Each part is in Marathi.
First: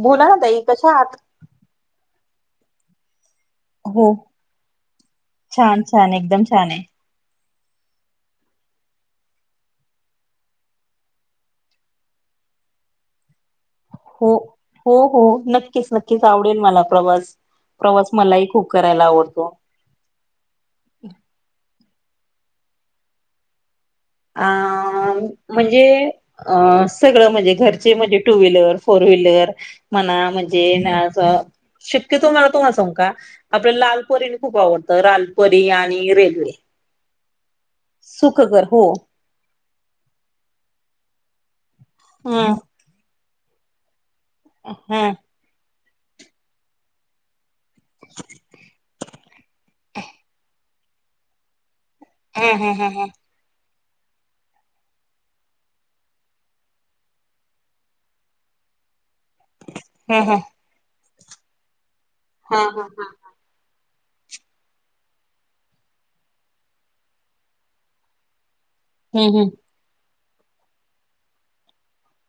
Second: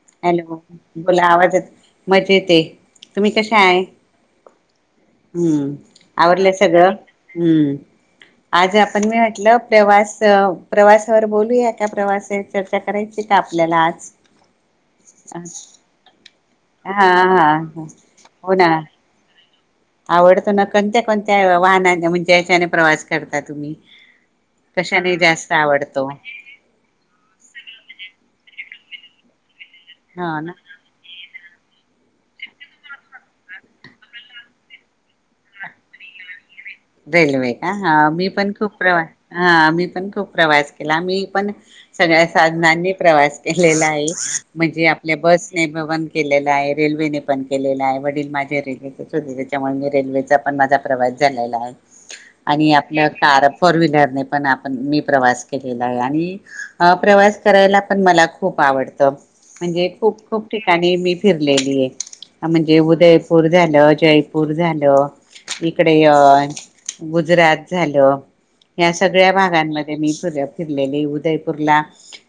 बोला ना हॅलो ताई कशा आहात? बोला आवाजेत मजेत आहे तुम्ही कशा आहे हो हम्म छान छान एकदम आवरलंय छान आहे. सगळं हम्म आज आपण मी म्हटलं प्रवास प्रवासावर बोलूया का प्रवास चर्चा करायची का? आपल्याला आज हो हो हो हा नक्कीच नक्कीच आवडेल मला प्रवास हा प्रवास मलाही हो ना खूप करायला आवडतो. आवडतो ना कोणत्या कोणत्या वाहना उद्देशाने प्रवास करता तुम्ही अ कशाने जास्त म्हणजे आवडतो सगळं म्हणजे घरचे म्हणजे टू व्हीलर फोर व्हीलर म्हणा म्हणजे ना असं, शक्यतो मला तुम्हा सांग का आपल्या लालपरीने खूप आवडतं लालपरी आणि रेल्वे... रेल्वे का मी पण सुखकर खूप हो. प्रवास... हा मी पण खूप प्रवास केला मी पण... सगळ्या हम्म साधनांनी प्रवास... केलेला आहे... म्हणजे हम्म आपल्या बसने.. केलला आहे रेल्वेने पण... केलेला आहे वडील माझे रेल्वेतच होते त्याच्यामुळे मी रेल्वेचा पण माझा.... प्रवास झालेला आहे. हम्म आणि हम्म आपल्याला हम्म दरात... फोर व्हीलरने पण आपण मी प्रवास केलेला आहे आणि प्रवास करायला पण मला खूप आवडतं. म्हणजे खूप हम्म खूप ठिकाणी मी... फिरलेल... हम्म म्हणजे हम्म हम्म उदयपूर झालं... जयपूर झालं इकडे... गुजरात झालं... या सगळ्या भागांमध्ये मी... सगळं फिरलेली उदयपूरला....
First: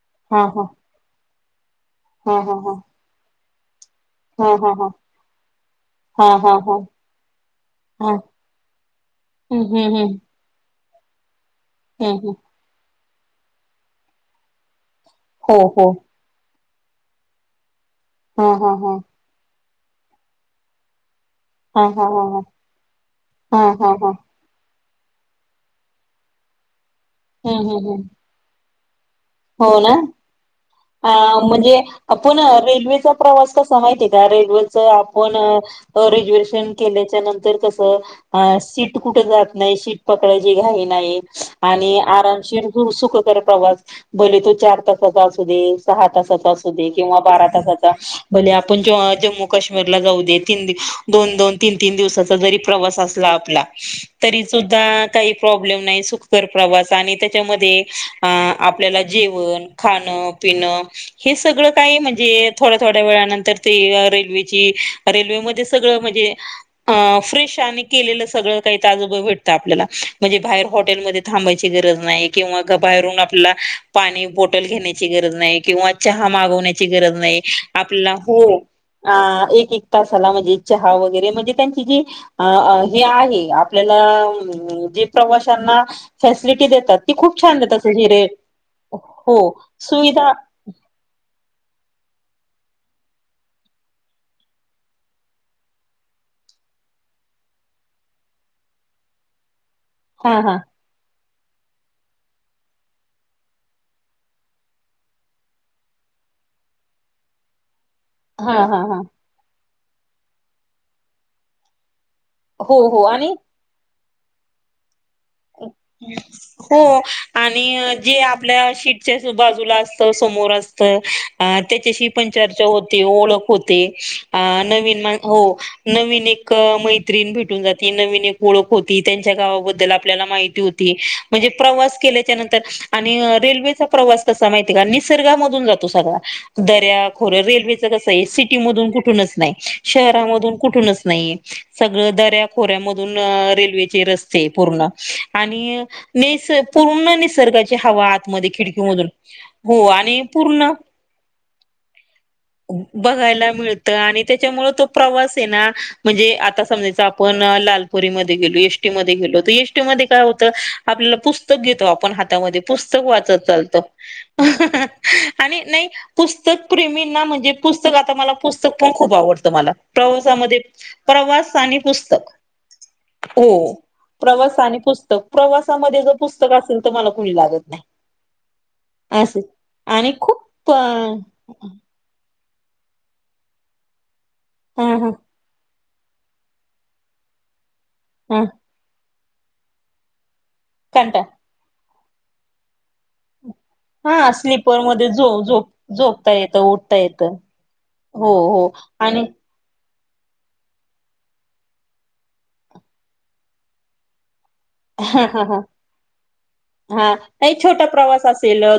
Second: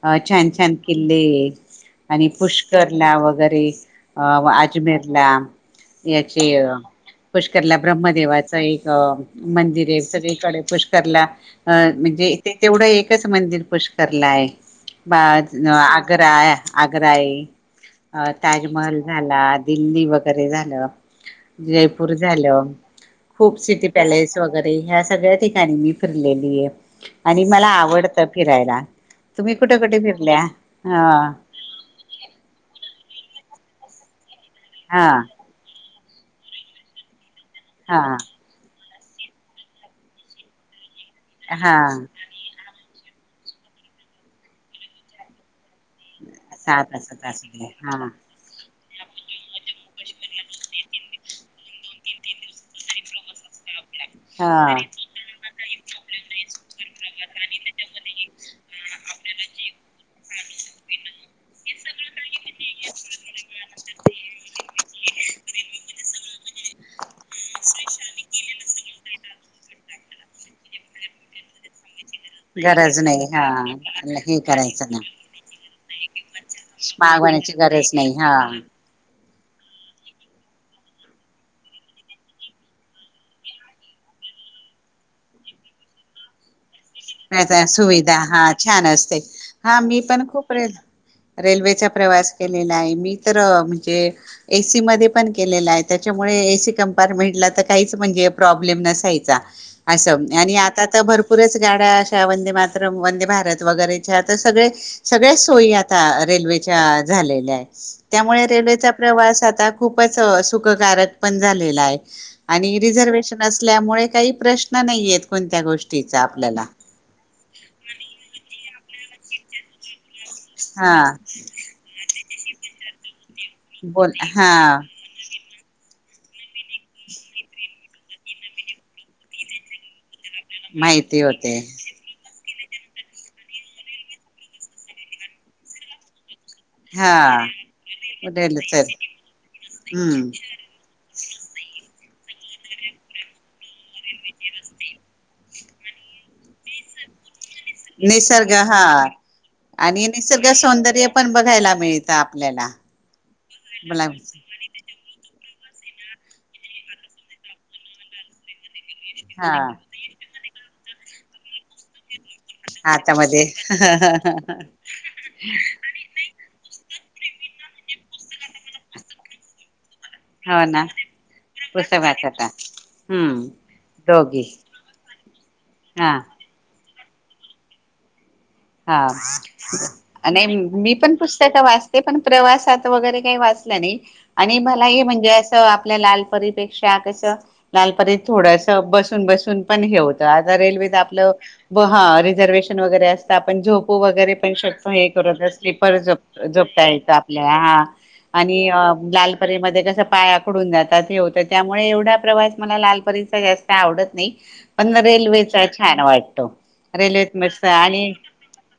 अ हम्म छान हम्म हम्म छान किल्ले... [unintelligible] आणि हम्म हम्म हम्म पुष्करला वगैरे... तेे... अ हम्म हम्म अजमेरला हा याचे हा हा पुष्करला हा ब्रहम्मदेवाच एक... हम्म मंदिर हम्म आहे हम्म सगळीकडे... पुष्करला.... अ हम्म हम्म म्हणजे ते तेवढं एक... च मंदिर पुष्कर ला आहे... बा हो हो आग्रा आग्रा आहे अ हा हा हा ताजमहल झाला. दिल्ली वगैरे झालं.. हा हा जयपूर हा हा झालं खूप हा हा सिटी... हा हा पॅलेस वगैरे ह्या सगळ्या ठिकाणी मी फिरलेली आहे आणि हम्म मला हम्म हम्म आवडतं फिरायला तुम्ही कुठे हो कुठे ना फिरल्या हा म्हणजे आपण रेल्वेचा प्रवास कसा सयटर वच हा आपण ग्रेज्युएशन केल्याच्या नंतर कस हा कुठे जात नाही शीट पकडयचीे घाई हा आणि आराम प्रवास बोल तू चार तासचा असू देस सहा तासाचा असू दे सात किंवा असत बारा असले तासाचा हा भले आपण जम्मू काश्मीरला जाऊ दे तीन दोन दोन तीन तीन दिवसाचा जरी प्रवास असला आपला तरी हा सुद्धा काही प्रॉब्लेम नाही सुखकर प्रवास आणि त्याच्यामध्ये जेवण खाणं पिण हे सगळं काही म्हणजे थोड्या थोड्या वेळानंतर ते रेल्वेची रेल्वेमध्येध्ये सगळं म्हणजे फ्रेश आणि केलेलं सगळं काहीजोबा भेटतं आपल्याला म्हणजे बाहेर हॉटेलमध्येथांबायची गरज नाही किंवा घ गरज बाहेरून नाही हा आपला पाणी हे बोटल करायचं घेण्याची गरज नाही किंवा च नाही मागवण्याची गरज आप नाही हा अ एक एक तासाला म्हणजे चहा वगैरे म्हणजे त्यांची जी हे आहे आपल्याला जे प्रवाशांना फॅसिलिटी देतात ती खूप छान नाही देत अस सुविधा हिरे हा छान असते हो हा मी पण सुविधा खूपे रेल्वेचा प्रवास केलेला आहे मी तर म्हणजे एसी मध्ये पण केलेला आहे त्याच्यामुळे एसी कं्पार्टमेंटला तर काहीच म्हणजे प्रॉब्लेम नसायचा असं हा हा आणि आता तर भरपूर पुरेसे जाड्या अशा वंदे मातरम् वंदे भारत वगैरेच्या आता सगळे सगळ्या सोयी आता रेल्वेच्या झालेल्या आहेत त्यामुळे हा हा रेल्वेचा हा प्रवास आता खुपच सुखकारक पण झालेला आहे आणी हो हो आणि रिझर्वेशन असल्यामुळे काही प्रश्न नाहीयेत कोणत्या गोष्टीचा. हो, आणी जे आपल्या शीट च्या जो बाजूला असतो, समोर असत हा आ त्याच्याशी पण चर्चा होती. ओळख होते. बोल आ हा नवीन मा हो, नवीन एक मैत्रीण भेटून जाती. नवीन एक ओळख होती. त्यांच्या गावाबद्दल आपल्या आपल्याला माहिती होती. माहिती म्हणजे होते प्रवास केल्याच्या न तर आणि रेल्वेचा प्रवास कसा माहिती आहे का, निसर्गामधून जातो सगळा. दर्या हा खोरं. रेल्वेचं कसं आहे उद्याला सिटीमधून चल कुठूनच नाही, हम्म शहरामधून कुठूनच नाही. सगळं दऱ्या खोऱ्यामधून रेल्वेचे रस्ते पूर्ण. आणि निस पूर्ण निसर्गाच्या निसर्ग हा. हो आणि निसर्ग पूर्ण सौंदर्य पण बघ घयला मिळतं ना बघायला मिळत आणि त्याच्यामुळे तो प्रवास ना. म्हणजे आता समजायच आपण लालपरीमध्ये गेलो एस टी मध्ये गेलो. त हा एस टी मध्ये काय होत? आपल्याला पुस्तक घेतो आपण ह तामध्ये. पुस्तक हातामध्ये वाचत चालत आणि नाही पुस्त [unintelligible] ना म्हणजे पुस्तक आता मला पुस्तक पण खूप आवडतं मला प्रवासामध्ये. हो ना प्रवास आणि पुस्तक, हम्म हो दोघी प्रवास आणि पुस्तक. प्रवासामध्ये जर हा पुस्तक असल, त मला कुणी लागत नाही. हा असे आणि खूप अ मी पण पुस्तक वाचते, पण प्रवासात वगैरे काही वाचलं नाही. आणि हा मला हे हा म्हणजे असं आपल्या लालपरीपेक्षा कस लालपरीत हा थोडसा बस सून बसून पण हे होत. आता रेल्वेेत कंटाळ आपलं हा रिझर्वेशन वगैरे अस पण झोपू हा वगैरे पण स्लीपर शकतो. मध्ये हे झो कर झोप स्लीपर येतं झोपता उठता येतं आपल्या. हा, हो हो आणि आणि लालपरी मध्ये कस पायाकडून जातात हे होतं. त्यामुळे एवढा प्रवास मला लालपरीचा जास्त आवडत नाही. पण हा हा हा रेल्वेचा छान वाटतो. हा रेल्वेेत नाही मस्त छोटा आणि प्रवास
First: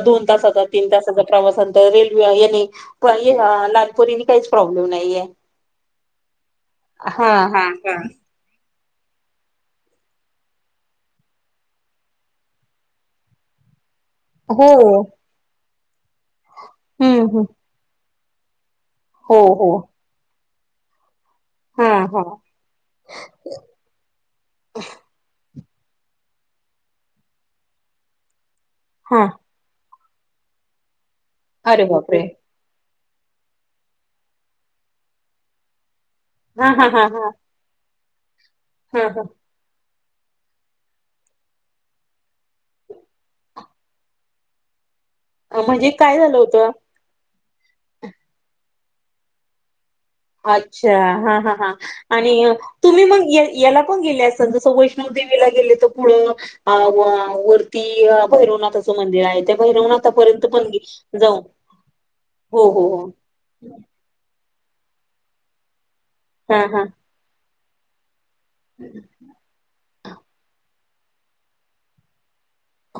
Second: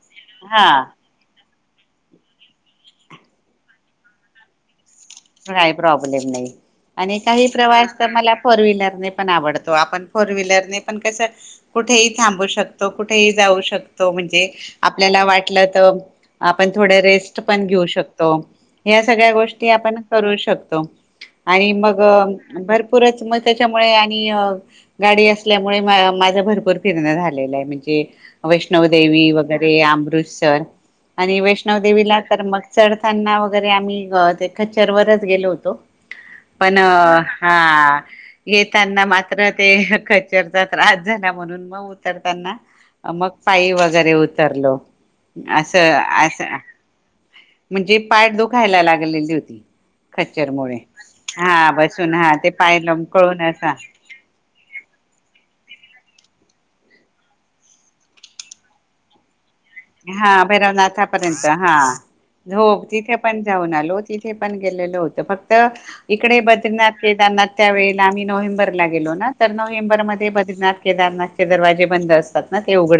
दोन तासाचा हा तीन तासाचा प्रवासाने तर रेल्वे याने प या लालपरीने काहीच प्रॉब्लेम नाही. काही प्रॉब्लेम नाही आणि हा काही हा प्रवास हा तर मला फोर व्हीलर पण आवडतो. आपण फोर व्हीलर न पण कस कुठेही थांबू शकतो. कुठेही जाऊ शकतो. तो म्हणजे हो आपल्याला वाटलं त आपण थोड्या हम्म रेस्ट हम्म पण घेऊ शक तो या सगळ्या हो गोष्टी हो आपण करू शकतो. आणि हा मग हा भरपूरच मग त्याच्यामुळे आणि गाडी अस असल्यामुळे म माझ भरपूर फिरण झालेला आहे. म्हणजे हा वैष्णवदेवी वगैरे आं दृस्यर आणि वैष्णव अरे देवीला बापरे तर मग चढ त्यांना वगैरे आम्ही अ ते खच शर्वरच गेलो होतो. पण हा येताना हा मात्र ते कचरचा त्रास झाला. म्हणून मग उतरताना मग पायी वगैरे उतरलो. अ म्हणजे असं काय झालं असं होतं. म्हणजे पाठ दुखायला लागलेली होती. खच्चरमुळे अच्छा हा हा हा बसून आणि हा ते पाय तुम्ही मग लमकळून या असा याला पण गेले असाल जसं वैष्णव देवीला गेले त अ वा वरती भैरवनाथचं मंदिर आहे. हा भैरवनाथापर्यंत पण गे- जाऊ भैरवनाथापर्यंत हा हो झोप हो हो तिथे पण जाऊन आलो. तिथे पण गेलेल होतं. फक्त इकडे हा हा बद्रीनाथ केदारनाथ त्यावेळेला आम्ही नोव्हेंबरला गेलो ना तर नोव्हेंबर मध्ये बद्रीनाथ केदारनाथचे दरवाजे बंद अस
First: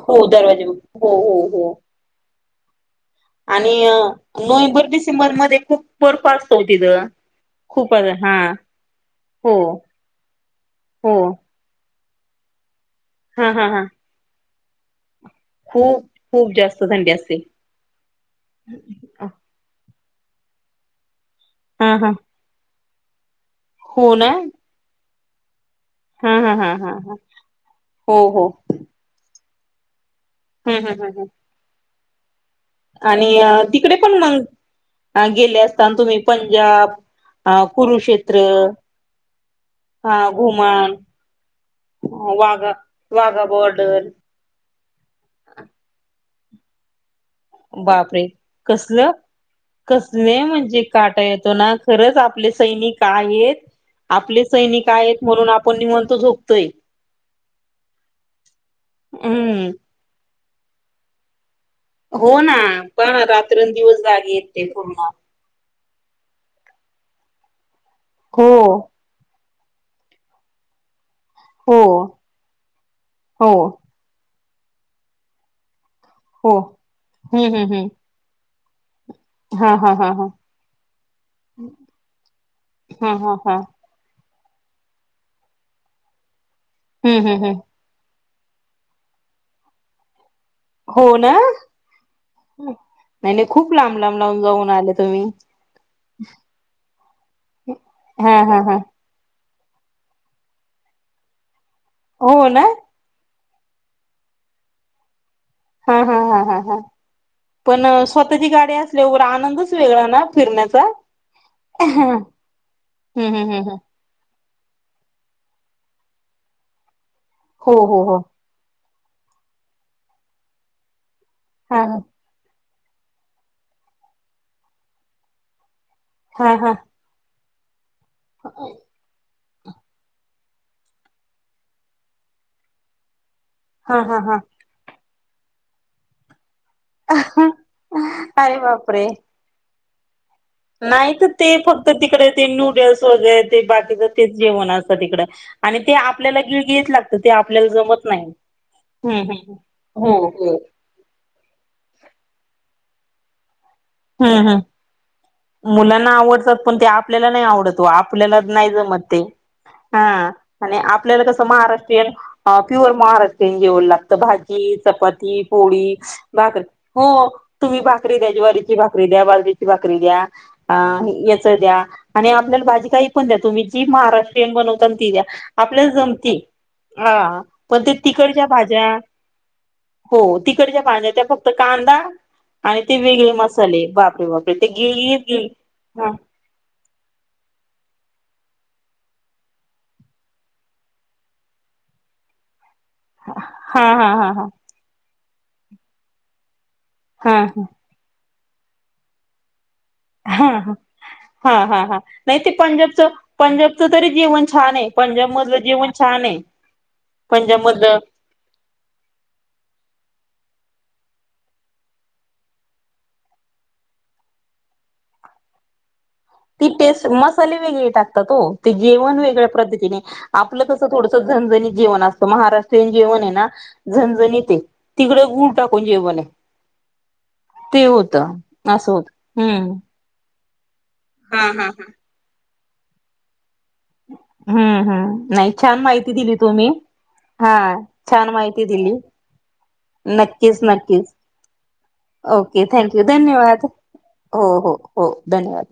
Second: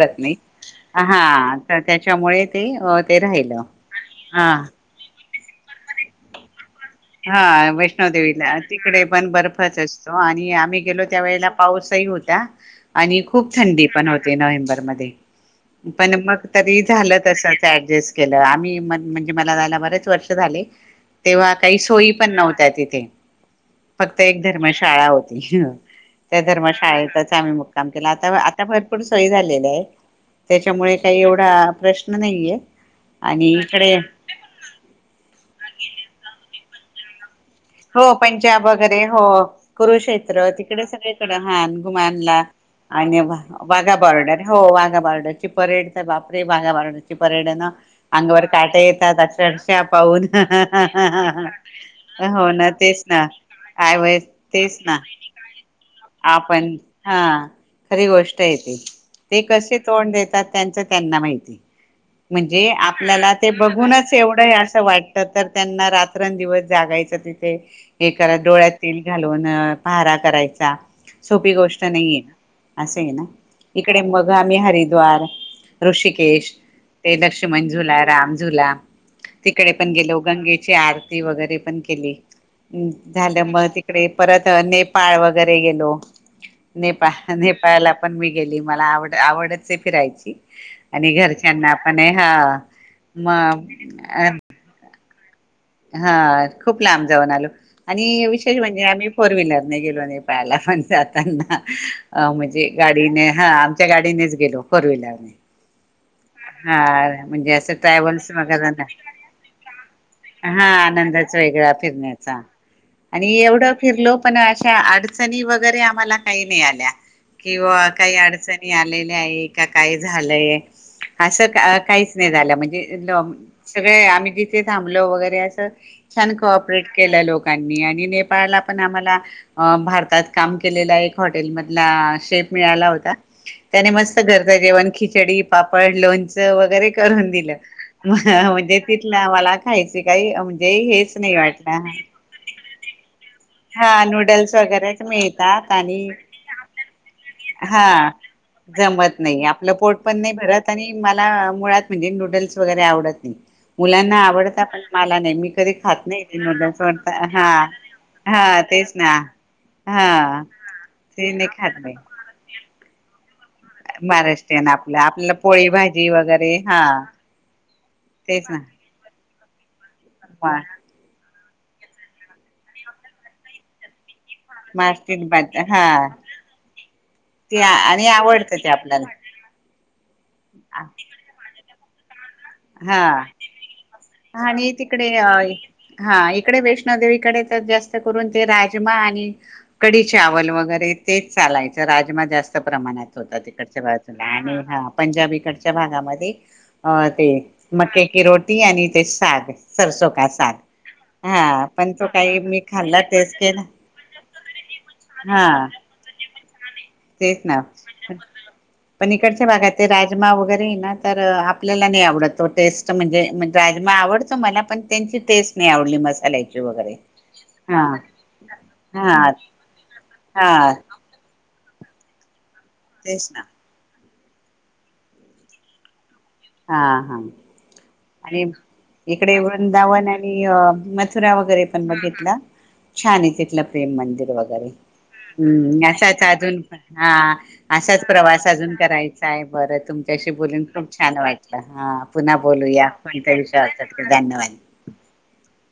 हो दरवाजे हो हो तर हो त्याच्यामुळे ते अ ते राहिलं आणि हा नोव्हेंबर डिसेंबर मध्ये खूप बर्फ असतो तिथं हा खूप अ, हा वैष्णोदेवीला तिकडे पण हो बर्फच असतो आणि आम्ही गेलो हो त्यावेेळेला पाऊसही होता. का? आणि हा खूप हा हा थंडी पण होते नोव्हेंबर च्यामध्ये खूप पण मग खूप तरी जास्त थंडी झालं असते तस एडजस् केलं आम्ही म्हणजे मला जायला ब वर्ष झाले, तेव्हा काही हा सोयी हा पण नव्हत्या तिथं ते हो फक्त ना एक धर्मशाळा होती. [inaudible] हा त्या हा हा हा हा. धर्मशाळेतच आम्ही मुक्काम केला हो आता हो आता भरपूर सोय झाली. काय? हम्म त्याच्यामुळे हम्म हम्म काही एवढा प्रश्न नाही ये आणि तिकडे पण मग गेले असता तुम्ही पण या हो पंजाब वगैरे हो हा कुरुक्षेत्र तिकडे घुमान सगळीकडे हा घुमानला वाघा आणि वाघा वाघा बॉर्डर हो वाघा बॉर्डरची परेड तर बाप रे वाघा बॉर्डर परेड ना बापरे अंगावर काटे कसलं येतात अक्षरश पाहून कसले हाह म्हणजे हा काटा हह येतो ना खरंच हा हा आपले सैनिक आहेत आपले तेच सैनिक ना आहेत म्हणून आपण निवांत झोपतोय. आपण हा खरी गोष्ट आहे. ते हम्म कसे तोंड देतात. त्यांच त्यांना माहिती. हो ना म्हणजे पण आपल्याला ते रात्रंदिवस बघूनच जागे येत एवढं ते असं पूर्ण वाटत तर त्यांना रात्र दिवस जागायच तिथे हे करा हो डोळ्यात तेल घालून अ पहारा करायचा सोपी हो गोष्ट नाही आहे असे ये ना हो इकडे मग गामी हरिद्वार ऋषिकेश हो ते हम्म लक्ष्मण हम्म हम्म झुला रामझुला तिकडे हा पण हा हा गेलो हा गंगेची आरती वगैरे पण ् हा हा झाल्या हा म तिकडे. परत नेपाळ वगैरे गेलो. नेपा हम्म हम्म हम्म नेपाळला पण. गेली मला आवड आवडच आहे फिरायची. हो आणि ना घरच्यांना पण हा नाही नाही मग खूप लांब लांब लावून जाऊन आले तुम्ही. हा खूप लांब जाऊन आलो, आणि हा विशेष हा हा म्हणजे आम्ही फोर व्हीलर. नाही गेलो नाही पाहायला पण जाताना अ हो ना म्हणजे गाडीने. हा आमच्या गाडीनेच गेलो, फोर व्हीलरने. हा म्हणजे असं पण ट्रॅव्हल्स स्वतःची वगैरे गाडी ना असल्यावर आनंदच वेगळा ना हा फिरण्याचा आनंदच वेगळा हम्म फिरण्याचा आणि हम्म एवढं हम्म फिरलो. पण अशा अडचणी वगैरे आम्हाला काही नाही, आल्या. हो किंवा हो काही हो अडचणी आले. नाही का काय झालंय. असं हा हा काहीच नाही झालं म्हणजे. सगळे आम्ही जिथे थांबलो वगैरे असं छान हा कऑपरेट केलं लोक कन्या आणि नेपाळला पण आम्हाला. अ भारतात काम केलेला एक हॉटेलमधला शेप मिळाला होता. त्याने हा हा हा मस्त हा घरचं जेवण खिच जडी पाप फड लोन वरे दि अरे म्हणजे तिथ बापरे म ह्यायच काही. म्हणजे नाही हेच तर ते वाटलं. फक्त तिकडे ते न्यूडल्स वगैरे ते हा बाकीच तेच नूडल्स जेवण असतं वगैरेच तिकडं मिळतात ते आणि आपल्याला गिळगिळीत लागतं ते आपल्याला हा जमत नाही जमत हम्म नाही हम्म आपलं पोट हो पण नाही हो भरत आणि मला मुळात म्हणजे नूडल् वगैरे आवडत नाही. मुलांना हम्म आवडता हम्म पण मला नाही मी कधी खात मुलांना नाही ते आवडतात पण नूडलस मुच आपल्याला नाही आवडत ओ आपल्याला हा हा नाही तेच जमत ना ते हा आणि आपल्याला ते कसं नाही खात नाही महाराष्ट्रियन प्युअर महाराष्ट्र तेन जेवण लागत महाराष्ट्रीयन भाजी, आपलं आपल्याला चपाती, पोळी भाजी वगैरे भाकरी हा हो तुम्ही भाकरी दया तेच ना ज्वारी एकदा भाजली की भाकरी [unintelligible] दया लोणच द्या आणि आपल्याला भाजी काही पण द्या तुम्ही जी महारा ष्ट्रियन बनवताना. ती द्या महाराष्ट्रीयन भाजी हा आपल्या जमती हा पण ते आणि तिकडच्या आवडतं ते भाज्या आपल्याला हो तिकडच्या भाज्या त्या फक्त कांदा आणि ते हा वेगळे मस आणि तिकडे हा इकडे वैष्णोदेवीकडे तर जास्त तिथं करून ते रहायचे म आणि कडी चावल वगैरे तेच चालायच राजमा जास्त प्रमाणात होता तिकडच्या हा बाजूला हा आणि हा पंजाबी तिकडंच्या भागामध्ये हा ते मक्के की रोटी ती आणि ते सागस हा, हा, हा, हा, पण हा तो काही नाही ते मी खाल्ला पंजाबच टेस्ट केला पंजाबचं तरी जेवण छान आहे पंजाब मधलं हा जेवण छानयं. तेच ना पण इकडच्या भागात ते राजमा वगैरे तर आपल्याला नाही आवडतो टेस्ट म्हणजे राजमा आवडतो मला पण त्यांची टेस्ट नाही आवडली मस् ती टेस्ट मसाले वेगळे टाकतात ओ ते जेवण हा वेगळ्या पद्धतीने आपलं हा कस थोडस झणझणी जेवण आसत महाराष्ट ष्ट्रियन जेवण हे ना झणझणीतयं तिकड गुळ टाकून जेवण हा, हा ते होतं आणि असं होत इकडे हम्म वृदावन [unintelligible] मथुरा हा वगैरे हा हा पण बघितलं छान आहे तिथलं प्रेम मंदिर वगैरे हम्म हम्म नाही छान हम् माहिती असाच दिली अजून तुम्ही पण हा असाच छान प्रवास माहिती अजून दिली करायचा आहे बरं तुमच्याशी नक्कीच बोलून खूप नक्कीच छान व्हाट - - ओके थँक यू. धन्यवाद. विषयावर हो, धन्यवाद हो, हो. धन्यवाद.